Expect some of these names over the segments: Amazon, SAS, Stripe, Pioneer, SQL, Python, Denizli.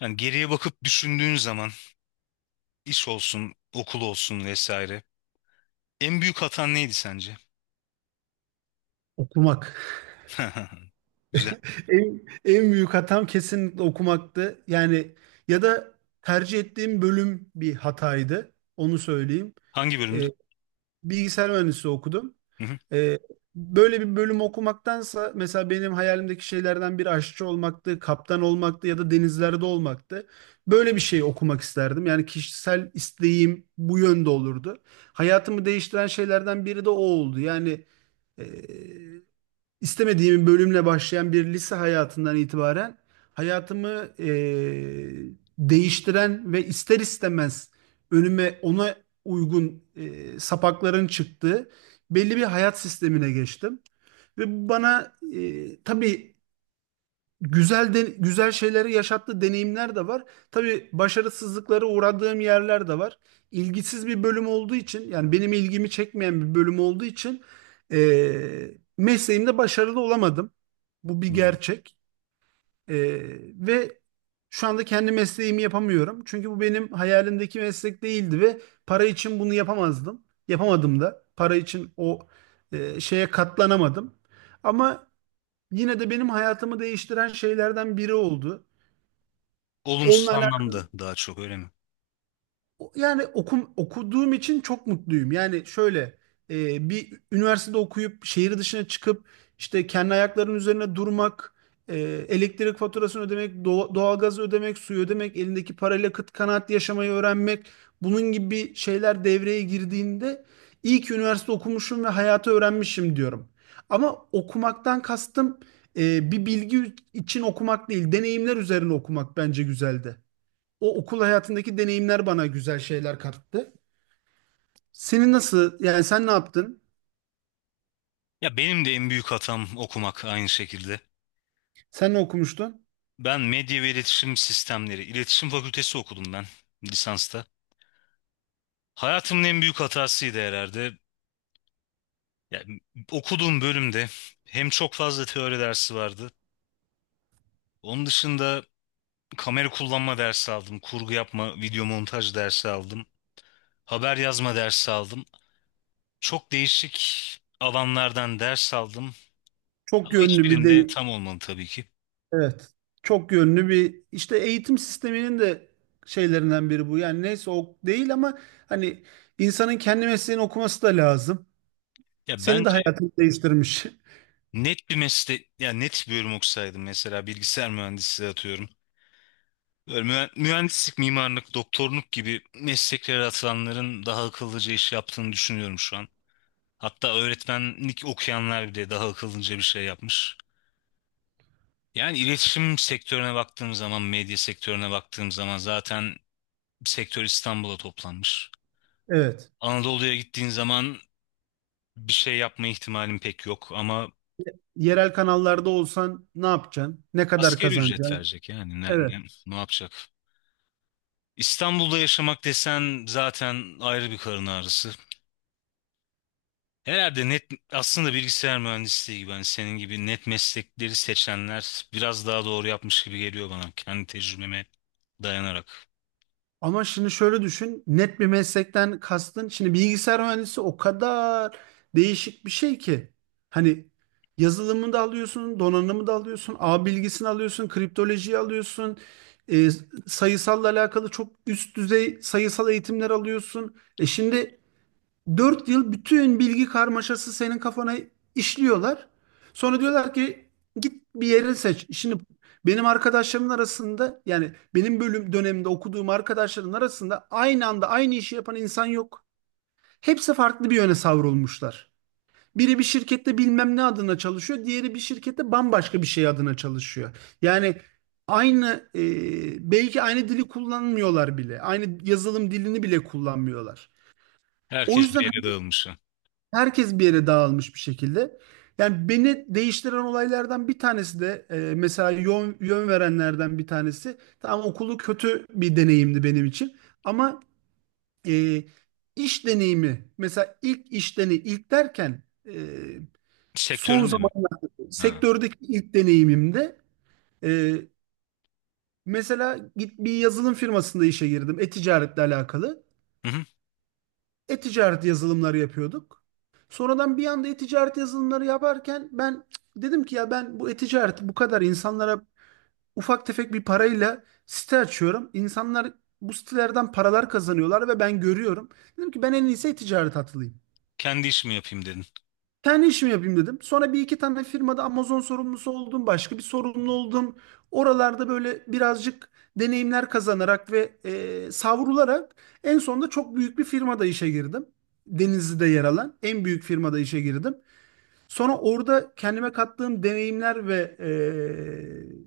Yani geriye bakıp düşündüğün zaman iş olsun, okul olsun vesaire. En büyük hatan neydi sence? Okumak. Güzel. En, en büyük hatam kesinlikle okumaktı. Yani ya da tercih ettiğim bölüm bir hataydı. Onu söyleyeyim. Hangi Ee, bölümdü? Bilgisayar mühendisliği okudum. Hı hı. Ee, Böyle bir bölüm okumaktansa mesela benim hayalimdeki şeylerden biri aşçı olmaktı, kaptan olmaktı ya da denizlerde olmaktı. Böyle bir şey okumak isterdim. Yani kişisel isteğim bu yönde olurdu. Hayatımı değiştiren şeylerden biri de o oldu. Yani e, istemediğim bir bölümle başlayan bir lise hayatından itibaren hayatımı değiştiren ve ister istemez önüme ona uygun sapakların çıktığı belli bir hayat sistemine geçtim. Ve bu bana tabii güzel şeyleri yaşattığı deneyimler de var. Tabii başarısızlıklara uğradığım yerler de var. İlgisiz bir bölüm olduğu için yani benim ilgimi çekmeyen bir bölüm olduğu için e, mesleğimde başarılı olamadım. Bu bir Hmm. gerçek. Ee, ve şu anda kendi mesleğimi yapamıyorum. Çünkü bu benim hayalimdeki meslek değildi ve para için bunu yapamazdım. Yapamadım da. Para için o şeye katlanamadım. Ama yine de benim hayatımı değiştiren şeylerden biri oldu. Olumsuz Onunla anlamda daha çok öyle mi? Yani okuduğum için çok mutluyum. Yani şöyle bir üniversitede okuyup şehir dışına çıkıp işte kendi ayaklarının üzerine durmak, e, elektrik faturasını ödemek, doğalgazı ödemek, suyu ödemek, elindeki parayla kıt kanaat yaşamayı öğrenmek, bunun gibi şeyler devreye girdiğinde iyi ki üniversite okumuşum ve hayatı öğrenmişim diyorum. Ama okumaktan kastım bir bilgi için okumak değil, deneyimler üzerine okumak bence güzeldi o okul hayatındaki deneyimler bana güzel şeyler kattı. Senin nasıl, yani sen ne yaptın? Ya benim de en büyük hatam okumak aynı şekilde. Sen ne okumuştun? Ben medya ve iletişim sistemleri, iletişim fakültesi okudum ben lisansta. Hayatımın en büyük hatasıydı herhalde. Yani okuduğum bölümde hem çok fazla teori dersi vardı. Onun dışında kamera kullanma dersi aldım. Kurgu yapma, video montaj dersi aldım. Haber yazma dersi aldım. Çok değişik alanlardan ders aldım. Çok Ama yönlü bir hiçbirinde de tam olmadı tabii ki. evet. Çok yönlü bir işte eğitim sisteminin de şeylerinden biri bu. Yani neyse o değil ama hani insanın kendi mesleğini okuması da lazım. Ya Seni de bence hayatını değiştirmiş. net bir meslek, ya net bir bölüm okusaydım mesela bilgisayar mühendisliği atıyorum. Böyle mühendislik, mimarlık, doktorluk gibi mesleklere atılanların daha akıllıca iş yaptığını düşünüyorum şu an. Hatta öğretmenlik okuyanlar bile daha akıllıca bir şey yapmış. Yani iletişim sektörüne baktığım zaman, medya sektörüne baktığım zaman zaten sektör İstanbul'a toplanmış. Evet. Anadolu'ya gittiğin zaman bir şey yapma ihtimalin pek yok ama Yerel kanallarda olsan ne yapacaksın? Ne kadar asgari ücret kazanacaksın? verecek yani Evet. Ne yapacak? İstanbul'da yaşamak desen zaten ayrı bir karın ağrısı. Herhalde net aslında bilgisayar mühendisliği gibi hani senin gibi net meslekleri seçenler biraz daha doğru yapmış gibi geliyor bana kendi tecrübeme dayanarak. Ama şimdi şöyle düşün, net bir meslekten kastın. Şimdi bilgisayar mühendisi o kadar değişik bir şey ki. Hani yazılımı da alıyorsun, donanımı da alıyorsun, ağ bilgisini alıyorsun, kriptolojiyi alıyorsun, e, sayısalla alakalı çok üst düzey sayısal eğitimler alıyorsun. Şimdi 4 yıl bütün bilgi karmaşası senin kafana işliyorlar. Sonra diyorlar ki git bir yeri seç. Şimdi benim arkadaşlarımın arasında, yani benim bölüm döneminde okuduğum arkadaşların arasında aynı anda aynı işi yapan insan yok. Hepsi farklı bir yöne savrulmuşlar. Biri bir şirkette bilmem ne adına çalışıyor, diğeri bir şirkette bambaşka bir şey adına çalışıyor. Yani aynı belki aynı dili kullanmıyorlar bile. Aynı yazılım dilini bile kullanmıyorlar. O Herkes bir yüzden yere dağılmış. herkes bir yere dağılmış bir şekilde. Yani beni değiştiren olaylardan bir tanesi de mesela yön verenlerden bir tanesi. Tamam okulu kötü bir deneyimdi benim için. Ama e, iş deneyimi, mesela ilk iş deneyimi, ilk derken e, son Sektörün de mi? zamanlarda Ha. sektördeki ilk deneyimimde e, mesela git bir yazılım firmasında işe girdim. E-ticaretle alakalı. E-ticaret yazılımları yapıyorduk. Sonradan bir anda e-ticaret yazılımları yaparken ben dedim ki ya ben bu e-ticaret bu kadar insanlara ufak tefek bir parayla site açıyorum. İnsanlar bu sitelerden paralar kazanıyorlar ve ben görüyorum. Dedim ki ben en iyisi e-ticaret atılayım. Kendi işimi yapayım dedin. Kendi işimi yapayım dedim. Sonra bir iki tane firmada Amazon sorumlusu oldum. Başka bir sorumlu oldum. Oralarda böyle birazcık deneyimler kazanarak ve savrularak en sonunda çok büyük bir firmada işe girdim. Denizli'de yer alan en büyük firmada işe girdim. Sonra orada kendime kattığım deneyimler ve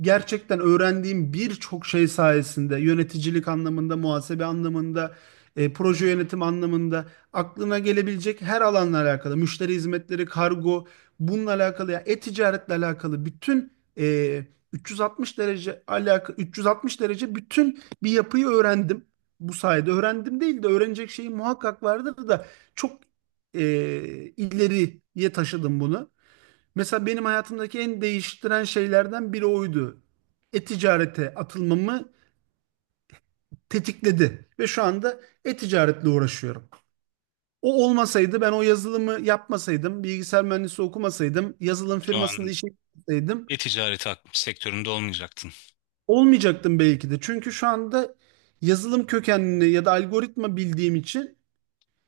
gerçekten öğrendiğim birçok şey sayesinde, yöneticilik anlamında, muhasebe anlamında, proje yönetim anlamında aklına gelebilecek her alanla alakalı, müşteri hizmetleri, kargo, bununla alakalı ya e-ticaretle alakalı bütün e, 360 derece alaka 360 derece bütün bir yapıyı öğrendim. Bu sayede öğrendim değil de öğrenecek şeyim muhakkak vardır da çok e, ileriye taşıdım bunu. Mesela benim hayatımdaki en değiştiren şeylerden biri oydu. E-ticarete atılmamı tetikledi ve şu anda e-ticaretle uğraşıyorum. O olmasaydı, ben o yazılımı yapmasaydım, bilgisayar mühendisi okumasaydım, yazılım Şu firmasında an işe gitseydim e-ticareti sektöründe olmayacaktın. olmayacaktım belki de. Çünkü şu anda yazılım kökenli ya da algoritma bildiğim için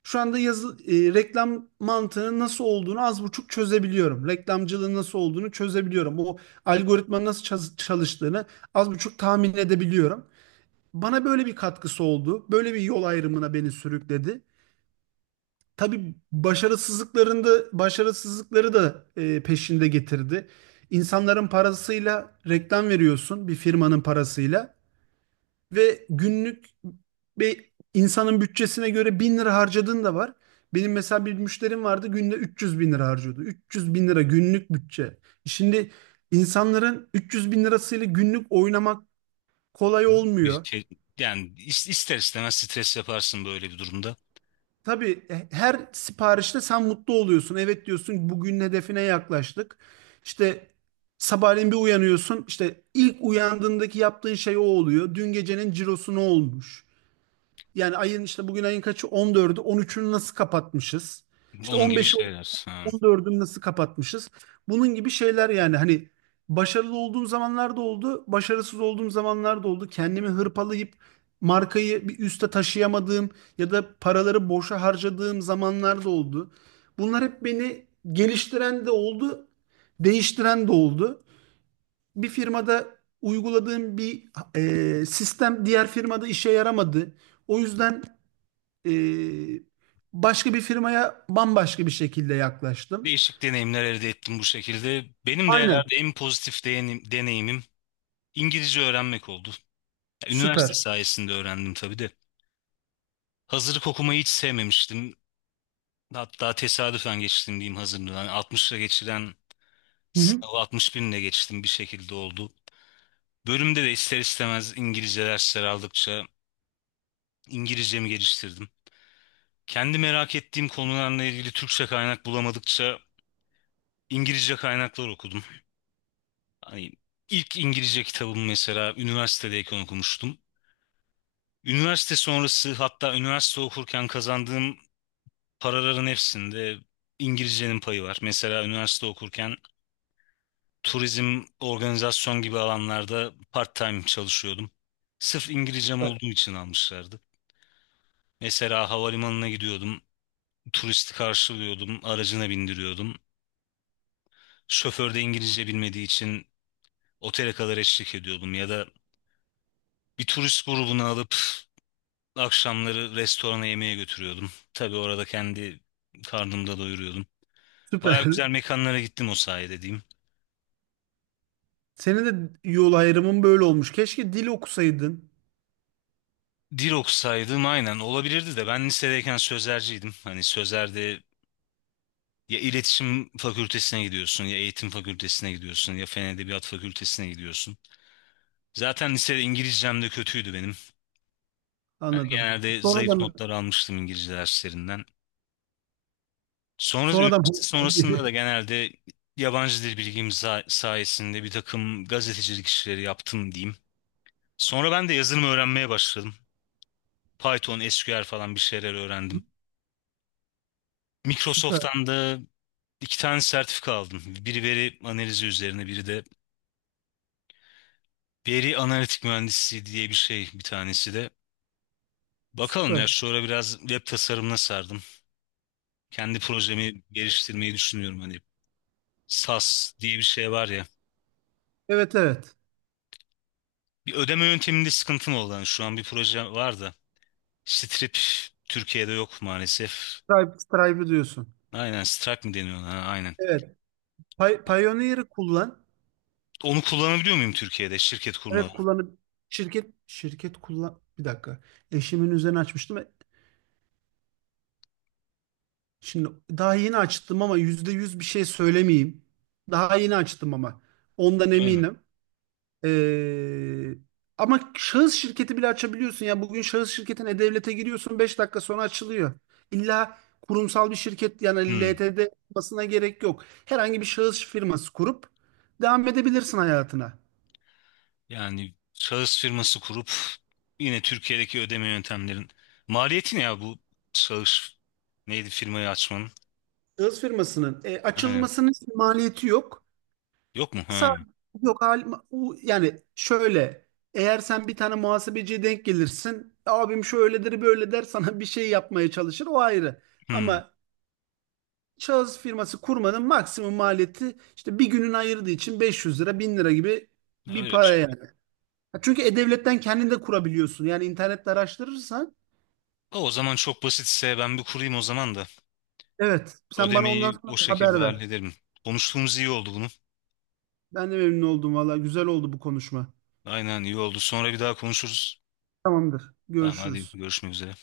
şu anda reklam mantığının nasıl olduğunu az buçuk çözebiliyorum. Reklamcılığın nasıl olduğunu çözebiliyorum. O algoritmanın nasıl çalıştığını az buçuk tahmin edebiliyorum. Bana böyle bir katkısı oldu. Böyle bir yol ayrımına beni sürükledi. Tabii başarısızlıkları da peşinde getirdi. İnsanların parasıyla reklam veriyorsun, bir firmanın parasıyla. Ve günlük bir insanın bütçesine göre 1.000 lira harcadığın da var. Benim mesela bir müşterim vardı, günde 300 bin lira harcıyordu. 300 bin lira günlük bütçe. Şimdi insanların 300 bin lirasıyla günlük oynamak kolay Bir olmuyor. şey, yani ister istemez stres yaparsın böyle bir durumda. Tabii her siparişte sen mutlu oluyorsun. Evet diyorsun, bugün hedefine yaklaştık. İşte sabahleyin bir uyanıyorsun. İşte ilk uyandığındaki yaptığın şey o oluyor. Dün gecenin cirosu ne olmuş? Yani ayın, işte bugün ayın kaçı? 14'ü. 13'ünü nasıl kapatmışız? İşte Onun gibi 15'i şeyler. Ha. 14'ünü nasıl kapatmışız? Bunun gibi şeyler, yani hani başarılı olduğum zamanlar da oldu, başarısız olduğum zamanlar da oldu. Kendimi hırpalayıp markayı bir üste taşıyamadığım ya da paraları boşa harcadığım zamanlar da oldu. Bunlar hep beni geliştiren de oldu, değiştiren de oldu. Bir firmada uyguladığım bir sistem diğer firmada işe yaramadı. O yüzden e, başka bir firmaya bambaşka bir şekilde yaklaştım. Değişik deneyimler elde ettim bu şekilde. Benim de Aynen. herhalde en pozitif deneyimim İngilizce öğrenmek oldu. Üniversite Süper. sayesinde öğrendim tabii de. Hazırlık okumayı hiç sevmemiştim. Hatta tesadüfen geçtim diyeyim hazırlığı. Yani 60'la geçiren Hı hı. sınavı 60 binle geçtim bir şekilde oldu. Bölümde de ister istemez İngilizce dersler aldıkça İngilizcemi geliştirdim. Kendi merak ettiğim konularla ilgili Türkçe kaynak bulamadıkça İngilizce kaynaklar okudum. Hani ilk İngilizce kitabımı mesela üniversitedeyken okumuştum. Üniversite sonrası hatta üniversite okurken kazandığım paraların hepsinde İngilizcenin payı var. Mesela üniversite okurken turizm, organizasyon gibi alanlarda part-time çalışıyordum. Sırf İngilizcem olduğu için almışlardı. Mesela havalimanına gidiyordum, turisti karşılıyordum, aracına bindiriyordum. Şoför de İngilizce bilmediği için otele kadar eşlik ediyordum ya da bir turist grubunu alıp akşamları restorana yemeğe götürüyordum. Tabii orada kendi karnımda doyuruyordum. Baya Süper. güzel mekanlara gittim o sayede diyeyim. Senin de yol ayrımın böyle olmuş. Keşke dil okusaydın. Dil okusaydım aynen olabilirdi de ben lisedeyken sözelciydim. Hani sözelde ya iletişim fakültesine gidiyorsun ya eğitim fakültesine gidiyorsun ya fen edebiyat fakültesine gidiyorsun. Zaten lisede İngilizcem de kötüydü benim. Yani Anladım. genelde zayıf Sonradan notlar almıştım İngilizce derslerinden. Sonra sonradan üniversite sonrasında da hobi. genelde yabancı dil bilgim sayesinde bir takım gazetecilik işleri yaptım diyeyim. Sonra ben de yazılım öğrenmeye başladım. Python, SQL falan bir şeyler öğrendim. Süper. Microsoft'tan da iki tane sertifika aldım. Biri veri analizi üzerine, biri de veri analitik mühendisliği diye bir şey bir tanesi de. Bakalım ya Süper. şu ara biraz web tasarımına sardım. Kendi projemi geliştirmeyi düşünüyorum hani. SAS diye bir şey var ya. Evet, evet. Bir ödeme yönteminde sıkıntım oldu. Yani şu an bir proje var da. Strip Türkiye'de yok maalesef. Stripe, Stripe'ı diyorsun. Aynen, strike mi deniyor ona? Ha, aynen. Evet. Pioneer'ı kullan. Onu kullanabiliyor muyum Türkiye'de şirket kurmadan? Evet, kullanıp şirket kullan. Bir dakika. Eşimin üzerine açmıştım. Şimdi daha yeni açtım ama %100 bir şey söylemeyeyim. Daha yeni açtım ama ondan Öyle mi? eminim. Ee, Ama şahıs şirketi bile açabiliyorsun ya. Bugün şahıs şirketine devlete giriyorsun, 5 dakika sonra açılıyor. İlla kurumsal bir şirket, yani Hmm. LTD olmasına gerek yok. Herhangi bir şahıs firması kurup devam edebilirsin hayatına. Yani şahıs firması kurup yine Türkiye'deki ödeme yöntemlerin maliyeti ne ya bu şahıs neydi firmayı açmanın? Şahıs firmasının Aynen. açılmasının maliyeti yok. Yok mu? Sa- Ha. Yok halim, yani şöyle, eğer sen bir tane muhasebeciye denk gelirsin abim şöyledir böyle der, sana bir şey yapmaya çalışır, o ayrı. Hmm. Ama şahıs firması kurmanın maksimum maliyeti işte bir günün ayırdığı için 500 lira 1.000 lira gibi bir Öyle bir para şey. yani. Çünkü e-devletten kendin de kurabiliyorsun, yani internette araştırırsan O zaman çok basitse ben bir kurayım o zaman da evet, sen bana ondan ödemeyi o sonra bir şekilde haber ver. hallederim. Konuştuğumuz iyi oldu bunu. Ben de memnun oldum valla, güzel oldu bu konuşma. Aynen, iyi oldu. Sonra bir daha konuşuruz. Tamamdır, Tamam hadi görüşürüz. görüşmek üzere.